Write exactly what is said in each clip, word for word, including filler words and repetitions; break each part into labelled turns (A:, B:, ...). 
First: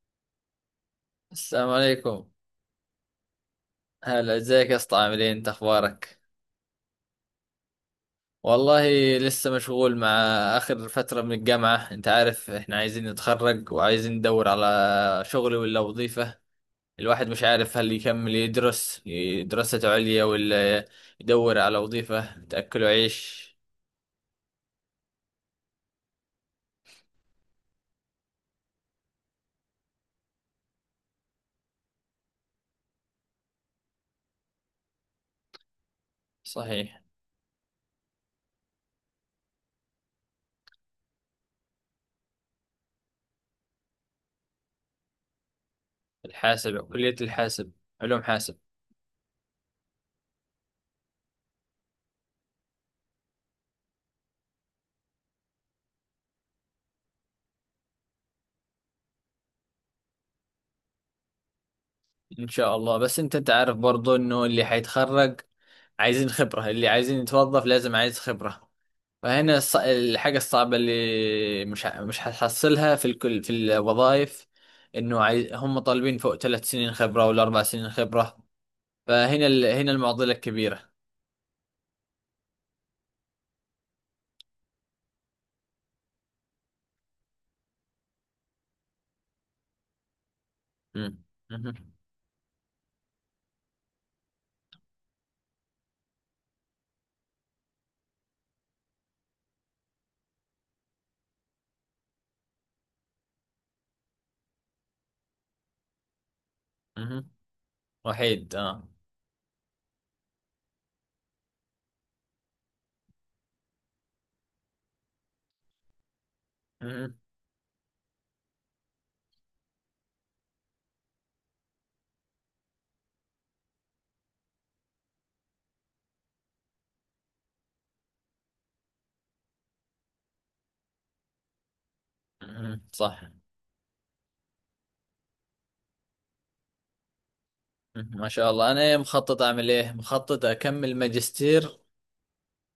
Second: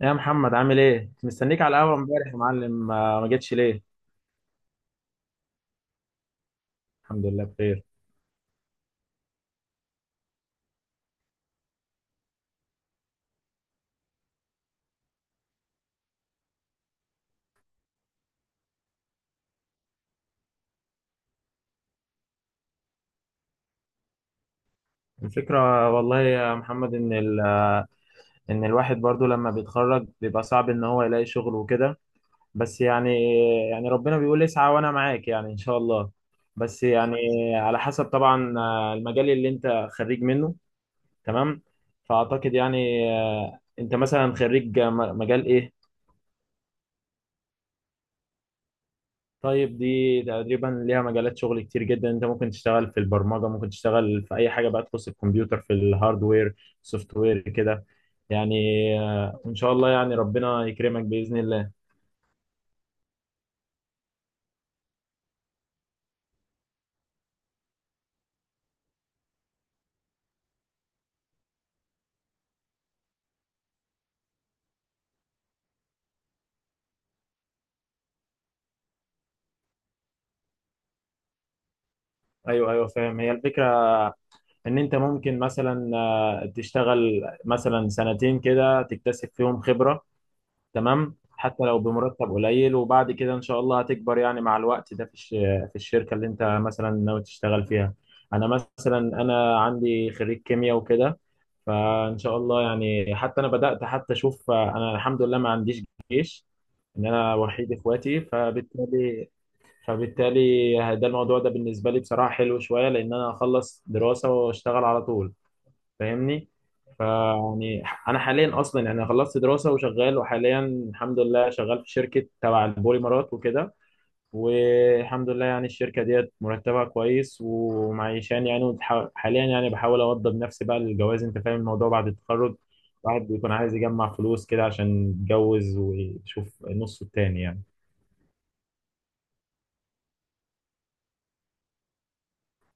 A: يا محمد، عامل ايه؟ كنت مستنيك
B: السلام
A: على القهوة
B: عليكم.
A: امبارح يا معلم، ما ما جتش ليه؟
B: هلا، ازيك يا اسطى؟ عاملين انت اخبارك؟
A: الحمد لله بخير.
B: والله لسه مشغول مع اخر فترة من الجامعة. انت عارف احنا عايزين نتخرج وعايزين ندور على شغل ولا وظيفة. الواحد مش عارف هل يكمل يدرس ي- دراسة عليا ولا يدور على وظيفة تأكله عيش.
A: الفكرة والله يا محمد، ان ال... ان الواحد برضو لما بيتخرج بيبقى صعب ان هو يلاقي شغل وكده. بس يعني يعني ربنا بيقول اسعى وانا معاك، يعني ان شاء الله. بس
B: صحيح.
A: يعني على حسب طبعا، آه، المجال اللي انت خريج منه، تمام؟ فاعتقد يعني، آه، انت مثلا خريج م- مجال ايه؟
B: الحاسب، كلية الحاسب. علوم حاسب.
A: طيب، دي تقريبا ليها مجالات شغل كتير جدا، انت ممكن تشتغل في البرمجة، ممكن تشتغل في اي حاجة بقى تخص الكمبيوتر، في الهاردوير سوفت وير كده، يعني آه، ان شاء الله يعني ربنا يكرمك بإذن الله.
B: ان شاء الله، بس انت تعرف برضو انه اللي هيتخرج عايزين خبرة، اللي عايزين يتوظف لازم عايز خبرة. فهنا الص- الحاجة الصعبة اللي مش ه- مش هتحصلها في الكل في الوظائف، انه عايز، هم طالبين فوق ثلاث سنين خبرة ولا اربع سنين خبرة. فهنا ال... هنا المعضلة الكبيرة.
A: ايوه ايوه، فاهم هي الفكرة، ان انت ممكن مثلا، آه، تشتغل مثلا سنتين كده تكتسب فيهم خبرة، تمام،
B: مم.
A: حتى لو
B: مهم.
A: بمرتب قليل، وبعد كده ان شاء الله هتكبر يعني مع الوقت ده في الش- في الشركة اللي انت مثلا ناوي تشتغل فيها. انا مثلا انا عندي خريج كيمياء وكده، فان شاء الله يعني، حتى انا بدات، حتى اشوف انا الحمد لله ما عنديش جيش، ان
B: مهم.
A: انا وحيد اخواتي،
B: وحيد اه.
A: فبالتالي فبالتالي ده الموضوع ده بالنسبه لي بصراحه حلو شويه، لان انا اخلص دراسه واشتغل على طول، فاهمني.
B: مهم.
A: فيعني انا حاليا اصلا يعني خلصت دراسه وشغال، وحاليا الحمد لله شغال في شركه تبع البوليمرات وكده، والحمد لله يعني الشركة ديت مرتبها كويس ومعيشاني يعني، وبتح- حاليا يعني بحاول أوضب نفسي بقى للجواز، أنت فاهم الموضوع بعد التخرج.
B: مهم. صح.
A: الواحد بيكون عايز يجمع فلوس كده عشان يتجوز ويشوف نصه التاني يعني.
B: مهم. ما شاء الله، انا مخطط اعمل ايه، مخطط اكمل ماجستير،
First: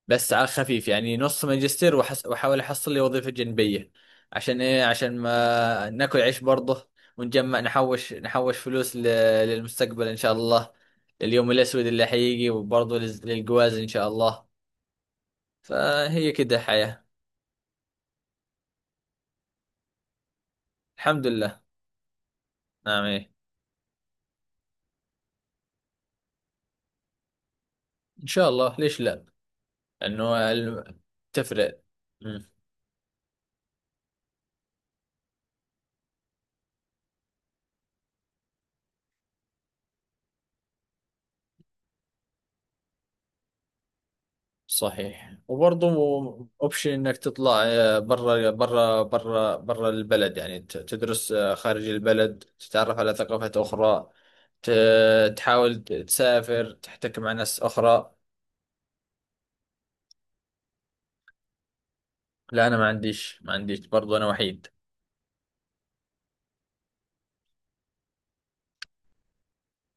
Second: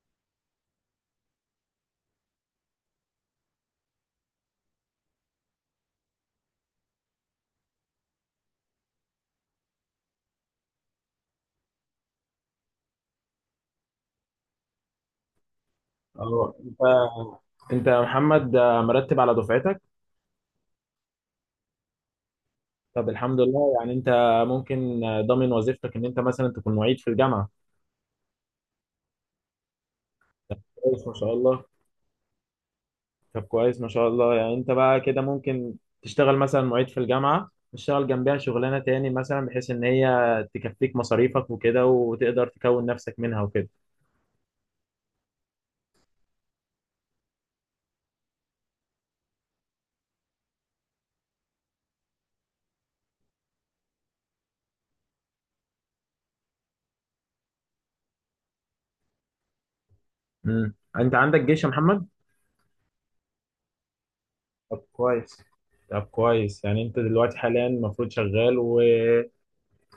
B: بس على خفيف يعني نص ماجستير، وحس... وحاول احصل لي وظيفة جنبية، عشان ايه؟ عشان ما ناكل عيش برضه ونجمع نحوش نحوش فلوس ل... للمستقبل ان شاء الله، لليوم الاسود اللي حيجي، وبرضه لز... للجواز ان شاء الله. فهي
A: اه
B: كده
A: انت
B: حياة.
A: انت يا محمد، آه، مرتب على دفعتك.
B: الحمد لله. نعم
A: طب
B: إيه.
A: الحمد لله، يعني انت ممكن آه، ضامن وظيفتك ان انت مثلا تكون معيد في الجامعة.
B: ان شاء الله، ليش لا؟ انه
A: طب
B: ال-
A: كويس ما شاء الله.
B: تفرق.
A: طب كويس ما شاء الله، يعني انت بقى كده ممكن تشتغل مثلا معيد في الجامعة، تشتغل جنبها شغلانة تاني مثلا، بحيث ان هي تكفيك مصاريفك وكده وتقدر تكون نفسك منها وكده.
B: صحيح. وبرضه اوبشن انك تطلع آه، برا برا برا برا البلد، يعني ت- تدرس آه، خارج البلد، تتعرف على ثقافات اخرى، ت- تحاول ت- تسافر تحتك مع ناس اخرى.
A: امم انت عندك جيش يا محمد؟
B: لا انا ما عنديش، ما عنديش برضه، انا وحيد.
A: طب كويس. طب كويس، يعني انت دلوقتي حاليا المفروض شغال، و...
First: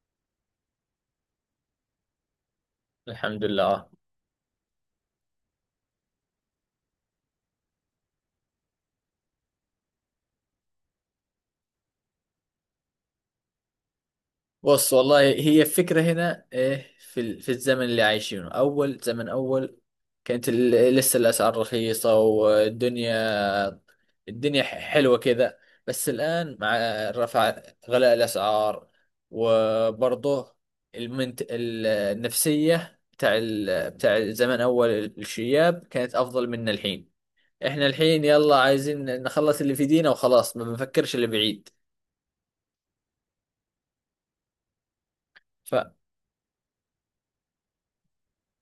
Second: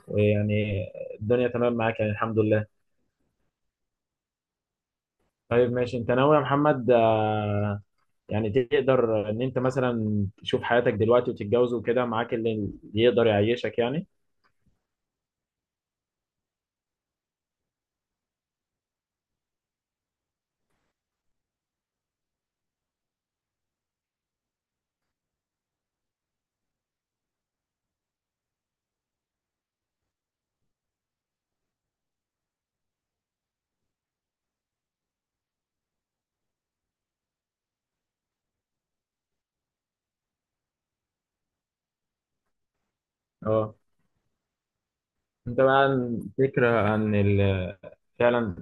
A: ويعني الدنيا تمام معاك يعني الحمد لله.
B: الحمد لله آه.
A: طيب ماشي، انت ناوي يا محمد، آه، يعني تقدر ان انت مثلا تشوف حياتك دلوقتي وتتجوز وكده، معاك اللي اللي يقدر يعيشك يعني.
B: بص، والله هي الفكرة هنا إيه، في ال- في الزمن اللي عايشينه، اول زمن، اول كانت ال- لسه الاسعار رخيصة، والدنيا، الدنيا ح- حلوة كذا. بس الآن مع رفع غلاء الأسعار، وبرضه المنت... ال- النفسية بتاع ال... بتاع زمان، أول الشياب كانت أفضل من الحين. إحنا الحين يلا عايزين نخلص اللي في دينا وخلاص، ما بنفكرش اللي بعيد.
A: اه انت
B: ف
A: بقى عن فكرة عن ال- فعلا،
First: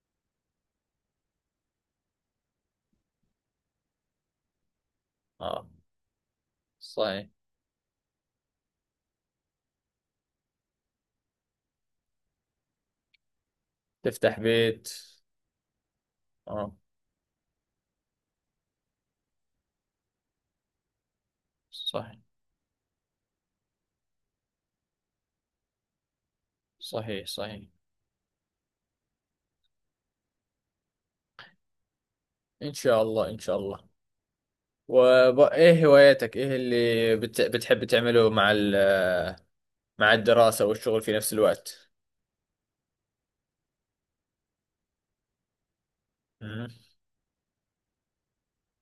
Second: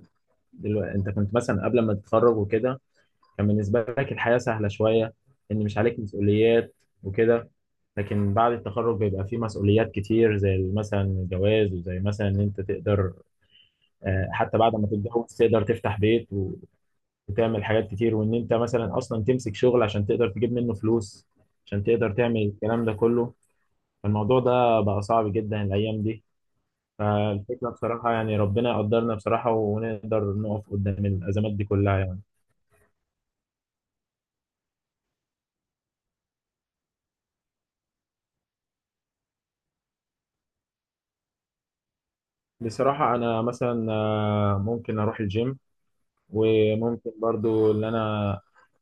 A: دلوقتي انت كنت مثلا قبل ما تتخرج وكده، كان بالنسبة لك الحياة سهلة شوية، ان
B: آه.
A: مش عليك مسؤوليات
B: صحيح.
A: وكده. لكن بعد التخرج بيبقى فيه مسؤوليات كتير، زي مثلا الجواز، وزي مثلا ان انت تقدر، آه،
B: تفتح
A: حتى بعد ما
B: بيت.
A: تتجوز تقدر تفتح بيت و-
B: آه.
A: وتعمل حاجات كتير، وان انت مثلا اصلا تمسك شغل عشان تقدر تجيب منه فلوس عشان تقدر
B: صحيح.
A: تعمل الكلام ده كله. فالموضوع ده بقى صعب جدا الايام دي.
B: صحيح. صحيح.
A: فالفكرة بصراحة، يعني ربنا يقدرنا بصراحة ونقدر نقف قدام الأزمات دي كلها يعني.
B: إن شاء الله، إن شاء الله. وإيه هواياتك؟ إيه اللي بت... بتحب تعمله مع ال... مع الدراسة والشغل في نفس الوقت؟
A: بصراحة أنا مثلا، آه، ممكن أروح الجيم،
B: مم.
A: وممكن برضو إن أنا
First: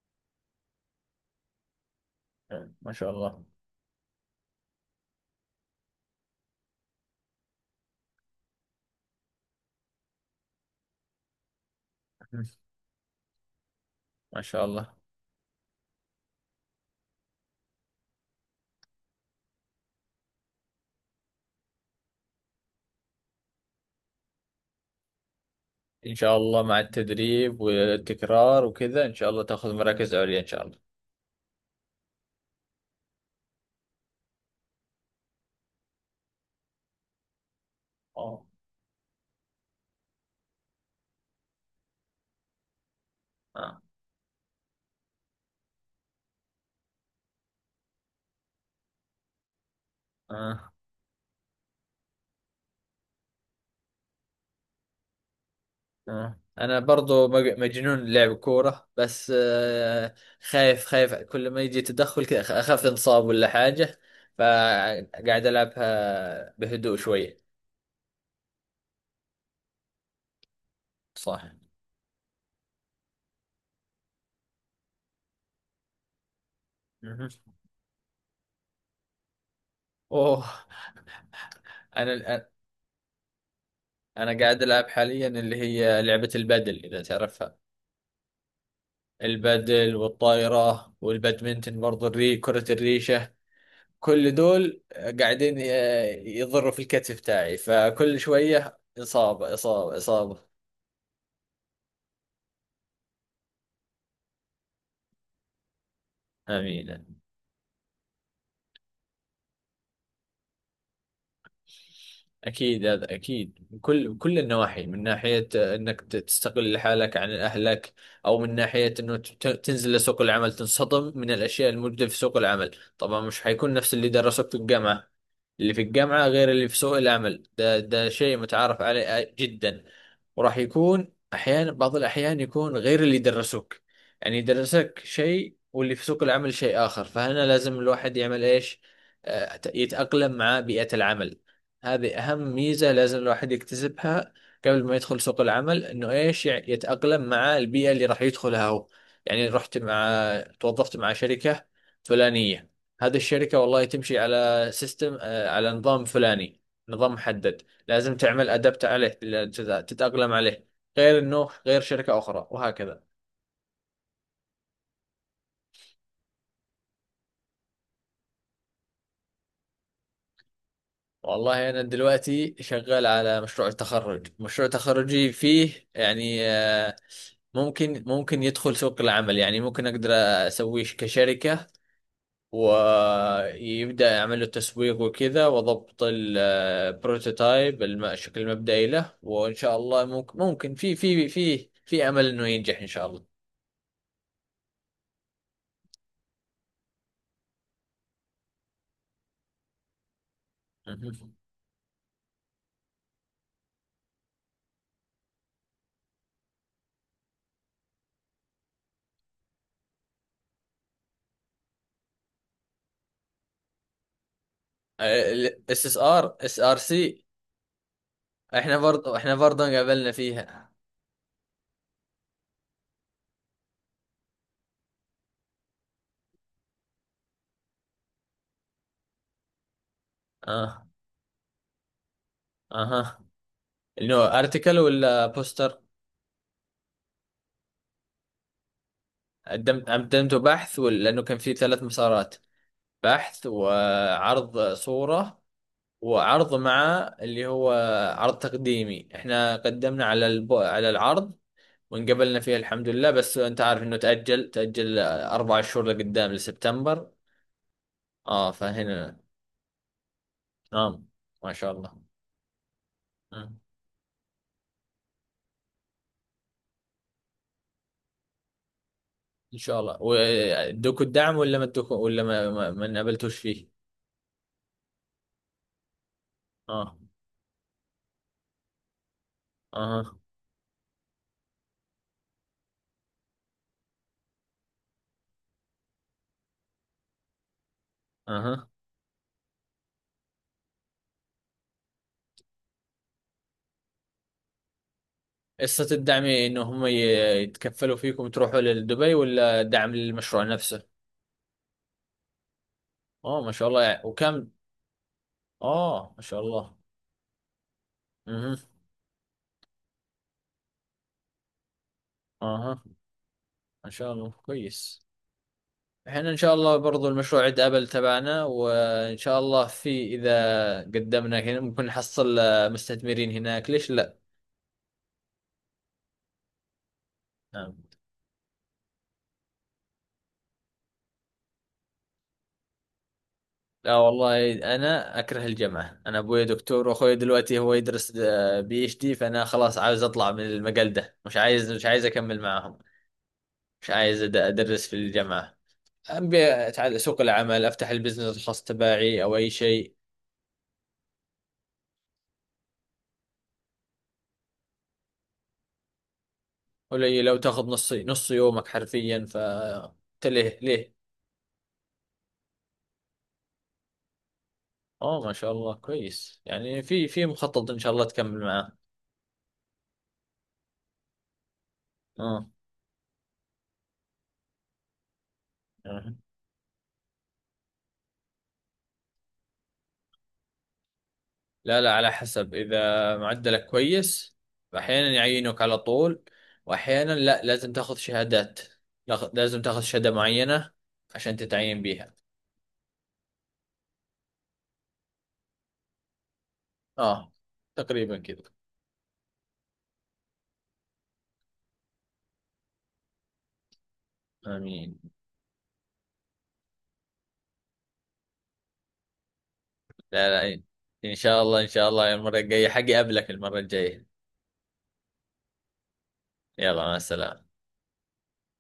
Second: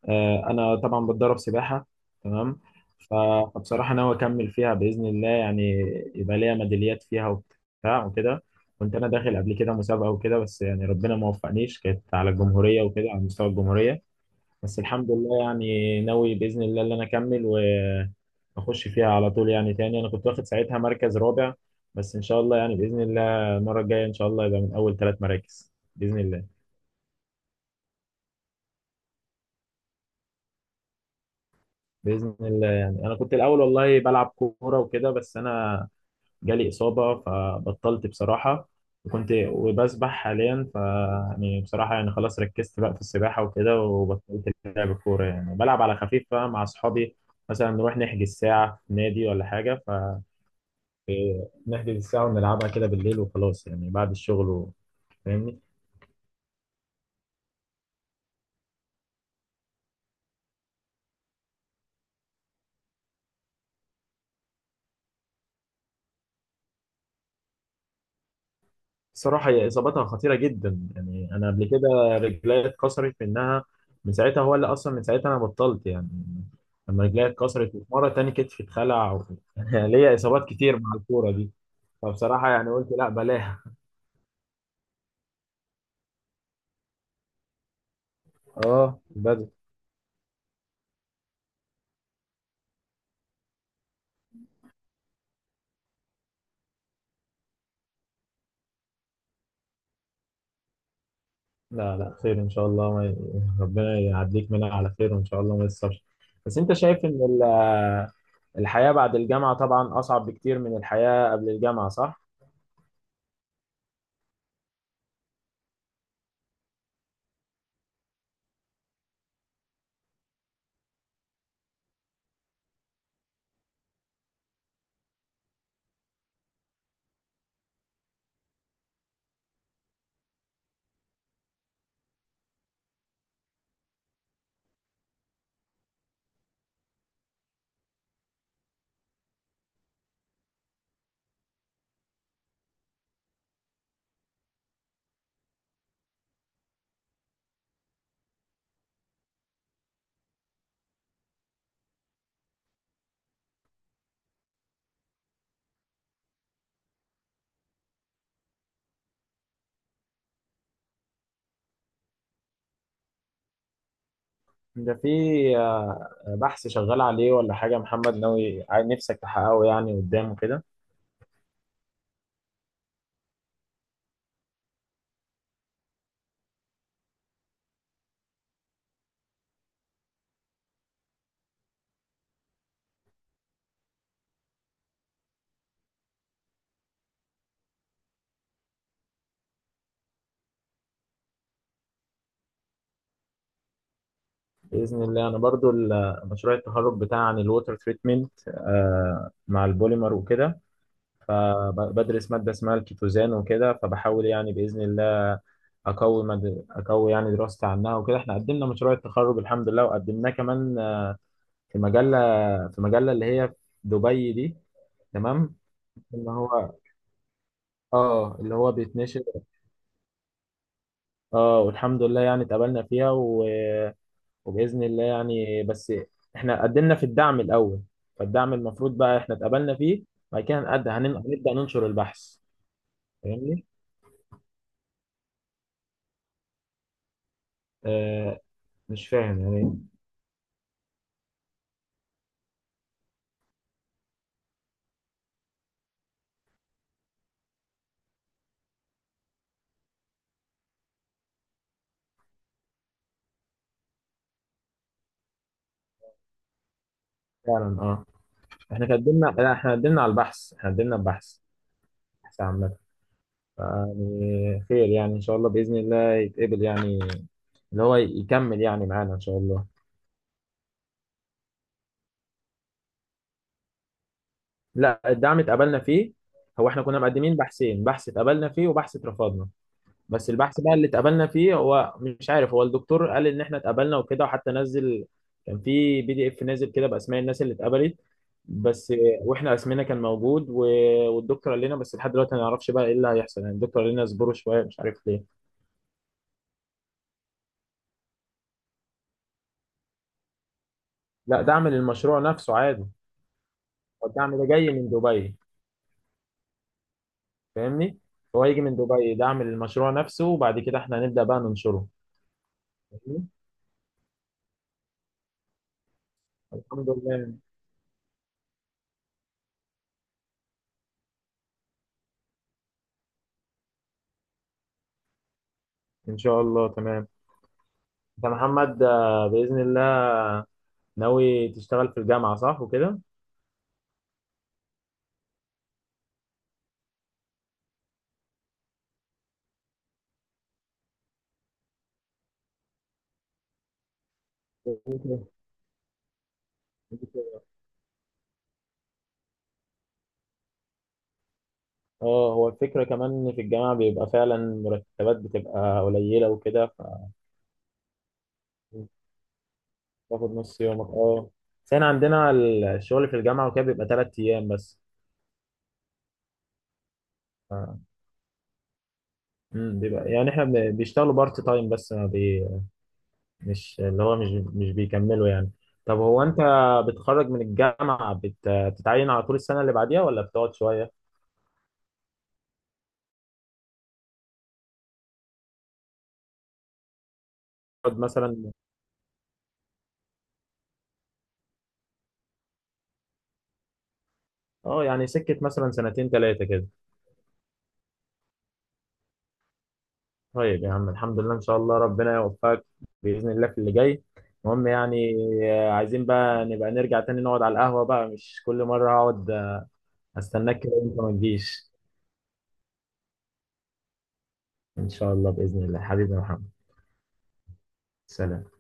A: آه، أنا طبعا بتدرب سباحة، تمام.
B: ما شاء
A: ف-
B: الله.
A: فبصراحة ناوي أكمل فيها بإذن الله يعني، يبقى ليا ميداليات فيها وبتاع وكده. كنت أنا داخل قبل كده مسابقة وكده، بس يعني ربنا ما وفقنيش، كانت على
B: مم.
A: الجمهورية وكده، على مستوى الجمهورية.
B: ما شاء
A: بس
B: الله.
A: الحمد لله، يعني ناوي باذن الله ان انا اكمل واخش فيها على طول يعني تاني، انا كنت واخد ساعتها مركز رابع، بس ان شاء الله يعني باذن الله المره الجايه ان شاء الله يبقى من اول ثلاث مراكز
B: إن
A: باذن
B: شاء
A: الله.
B: الله، مع التدريب والتكرار وكذا إن شاء الله تأخذ مراكز عليا إن شاء الله.
A: باذن الله، يعني انا كنت الاول والله بلعب كوره وكده، بس انا جالي اصابه فبطلت
B: آه.
A: بصراحه. وكنت وبسبح حاليا، ف يعني بصراحه يعني خلاص ركزت بقى في السباحه وكده،
B: آه.
A: وبطلت لعب الكوره، يعني بلعب على خفيف بقى مع اصحابي، مثلا نروح نحجز ساعه في نادي ولا حاجه.
B: آه.
A: إيه، نحجز الساعة ونلعبها كده بالليل وخلاص يعني بعد الشغل و- فاهمني.
B: آه، أنا برضو مج- مجنون لعب كورة، بس آه خايف، خايف كل ما يجي تدخل كذا أخ- أخاف انصاب ولا حاجة، فقاعد ألعبها بهدوء شوية.
A: الصراحة هي إصابتها خطيرة جدا، يعني
B: صح.
A: أنا قبل كده رجلي اتكسرت منها، من ساعتها هو اللي أصلا، من ساعتها أنا بطلت يعني، لما رجلي
B: مهم.
A: اتكسرت، ومرة تاني كتفي اتخلع و... ليا
B: اوه.
A: إصابات كتير مع الكورة دي.
B: انا
A: فبصراحة يعني قلت لا بلاها.
B: انا قاعد العب حاليا اللي هي لعبة البادل اذا تعرفها.
A: اه، بدل.
B: البادل والطايرة والبادمنتن برضه، الري كرة الريشة، كل دول قاعدين ي- يضروا في الكتف تاعي، فكل شوية إصابة إصابة إصابة.
A: لا لا، خير إن شاء الله، ما... ي- ربنا يعديك منها على خير وإن شاء الله ما يصابش. بس أنت
B: آمين.
A: شايف إن الحياة بعد الجامعة طبعا أصعب بكتير من الحياة قبل الجامعة، صح؟
B: أكيد، هذا أكيد، من كل من كل النواحي، من ناحية آه، إنك ت- تستقل حالك عن أهلك، أو من ناحية إنه ت- تنزل لسوق العمل تنصدم من الأشياء الموجودة في سوق العمل. طبعا مش حيكون نفس اللي درسوك في الجامعة، اللي في الجامعة غير اللي في سوق العمل، ده ده شيء متعارف عليه جدا. وراح يكون أحيانا، بعض الأحيان، يكون غير اللي درسوك، يعني درسك شيء واللي في سوق العمل شيء آخر. فهنا لازم الواحد يعمل إيش؟ آه، يتأقلم مع بيئة العمل. هذه أهم ميزة لازم الواحد يكتسبها قبل ما يدخل سوق العمل، إنه إيش يع- يتأقلم مع البيئة اللي راح يدخلها هو. يعني رحت، مع توظفت مع شركة فلانية، هذه الشركة والله تمشي على سيستم، آه، على نظام فلاني، نظام محدد، لازم تعمل أدبت عليه ل- تت- تتأقلم عليه، غير إنه غير شركة أخرى، وهكذا.
A: ده في آه، بحث شغال عليه ولا حاجة، محمد ناوي عايز- نفسك تحققه يعني قدام كده؟
B: والله أنا دلوقتي شغال على مشروع التخرج، مشروع تخرجي فيه يعني آه، ممكن ممكن يدخل سوق العمل يعني، ممكن اقدر اسويه كشركة، ويبدأ يعمل له تسويق وكذا وضبط البروتوتايب، الشكل المبدئي له، وان شاء الله ممكن ممكن في في في في امل انه ينجح ان شاء الله.
A: بإذن الله، أنا برضو ال- مشروع التخرج بتاعي عن الووتر تريتمنت مع البوليمر وكده.
B: مهم.
A: فبدرس مادة اسمها الكيتوزان وكده، فبحاول يعني بإذن الله أقوي مد... أقوي يعني دراستي عنها وكده. إحنا قدمنا مشروع التخرج الحمد لله، وقدمناه كمان آه، في مجلة في مجلة اللي هي في دبي دي، تمام.
B: الاس اس ار،
A: اللي
B: اس
A: هو
B: ار سي.
A: اه اللي هو
B: احنا برضه
A: بيتنشر.
B: احنا برضه قابلنا فيها.
A: اه والحمد لله يعني اتقابلنا فيها و... وبإذن الله يعني، بس احنا قدمنا في الدعم الأول. فالدعم المفروض بقى احنا اتقابلنا فيه، بعد كده
B: اه.
A: هنقد- هنن- هنبدأ ننشر البحث،
B: اها.
A: فاهمني؟
B: انه ارتكل ولا بوستر؟
A: آه مش فاهم يعني
B: قدمت
A: إيه.
B: قدمته بحث ولا، لانه كان في ثلاث مسارات: بحث، وعرض صورة، وعرض مع اللي هو عرض تقديمي. احنا قدمنا على الب... على العرض وانقبلنا فيه الحمد لله، بس انت عارف انه تأجل تأجل اربع شهور لقدام لسبتمبر.
A: فعلا، اه
B: اه
A: احنا
B: فهنا.
A: قدمنا، لا، احنا قدمنا على البحث، احنا قدمنا
B: نعم.
A: البحث
B: ما شاء الله.
A: بحث عامة.
B: آه.
A: يعني خير، يعني ان شاء الله بإذن الله يتقبل يعني، اللي هو يكمل يعني معانا ان شاء
B: ان
A: الله.
B: شاء الله، وادوكوا الدعم ولا ما ادوكوا، ولا ما ما, ما انقبلتوش فيه؟
A: لا، الدعم اتقبلنا فيه، هو احنا
B: اه.
A: كنا مقدمين بحثين، بحث اتقبلنا فيه وبحث اترفضنا.
B: اها.
A: بس البحث بقى اللي اتقبلنا فيه، هو مش عارف، هو الدكتور قال ان احنا اتقبلنا وكده، وحتى نزل كان في بي دي اف نازل كده باسماء الناس اللي اتقبلت.
B: اها.
A: بس واحنا اسمنا كان موجود و... والدكتور قال لنا، بس لحد دلوقتي ما نعرفش بقى ايه اللي هيحصل، يعني الدكتور قال لنا اصبروا شويه، مش عارف ليه.
B: قصة الدعم انه هم ي- يتكفلوا فيكم تروحوا لدبي، ولا دعم للمشروع نفسه؟
A: لا، دعم للمشروع نفسه عادي،
B: اه ما شاء الله، يعني
A: هو الدعم ده
B: وكم؟
A: جاي من دبي،
B: اه ما شاء الله.
A: فاهمني. هو
B: اها.
A: هيجي من دبي دعم للمشروع نفسه، وبعد كده احنا هنبدأ بقى ننشره،
B: اها.
A: فاهمني؟
B: ما شاء الله كويس. احنا ان شاء الله
A: الحمد
B: برضو
A: لله،
B: المشروع عند ابل تبعنا، وان شاء الله في، اذا قدمنا هنا ممكن نحصل آه، مستثمرين هناك، ليش لا؟
A: ان شاء الله تمام.
B: نعم.
A: انت محمد، آه، باذن الله ناوي تشتغل في الجامعه صح وكده.
B: لا والله، انا اكره الجامعه، انا ابوي دكتور واخوي دلوقتي هو يدرس بي اتش دي، فانا خلاص عاوز اطلع من المجال ده، مش عايز مش عايز اكمل معاهم، مش عايز أد- ادرس في الجامعه، ابي اتعلم سوق العمل، افتح البزنس الخاص تبعي او اي شيء.
A: اه، هو الفكره كمان ان في الجامعه بيبقى فعلا مرتبات بتبقى قليله وكده،
B: قليلة وتاخذ نص نص يومك حرفيا، فانت
A: فتاخد
B: ليه،
A: نص يومك،
B: ليه.
A: اه بس احنا عندنا الشغل في الجامعه وكده بيبقى ثلاث ايام بس.
B: اه ما شاء الله كويس، يعني في، في مخطط ان
A: ف-
B: شاء الله تكمل معاه.
A: مم، بيبقى يعني احنا بن- بيشتغلوا بارت تايم، بس ما
B: اه.
A: بي مش اللي هو مش مش بيكملوا يعني. طب
B: آه.
A: هو انت بتخرج من الجامعه بت- بتتعين على طول السنه اللي بعديها ولا بتقعد شويه؟
B: لا لا، على حسب. اذا معدلك كويس احيانا يعينوك على طول، واحيانا لا، لازم تاخذ
A: تقعد مثلا،
B: شهادات، لاخ- لازم تاخذ شهادة معينة عشان تتعين بيها.
A: اه يعني سكة مثلا سنتين ثلاثة كده.
B: اه، تقريبا كذا.
A: طيب يا عم، الحمد لله، ان شاء الله ربنا يوفقك بإذن الله في اللي جاي، المهم
B: امين.
A: يعني، آه، عايزين بقى نبقى نرجع تاني نقعد على القهوة بقى، مش كل مرة اقعد آه،
B: لا
A: استناك
B: لا،
A: كده وانت ما
B: ان شاء الله، ان
A: تجيش.
B: شاء الله المرة الجاية حقي اقابلك المرة الجاية.
A: ان شاء الله بإذن الله حبيبي يا محمد،
B: يلا، مع السلامة.
A: سلام.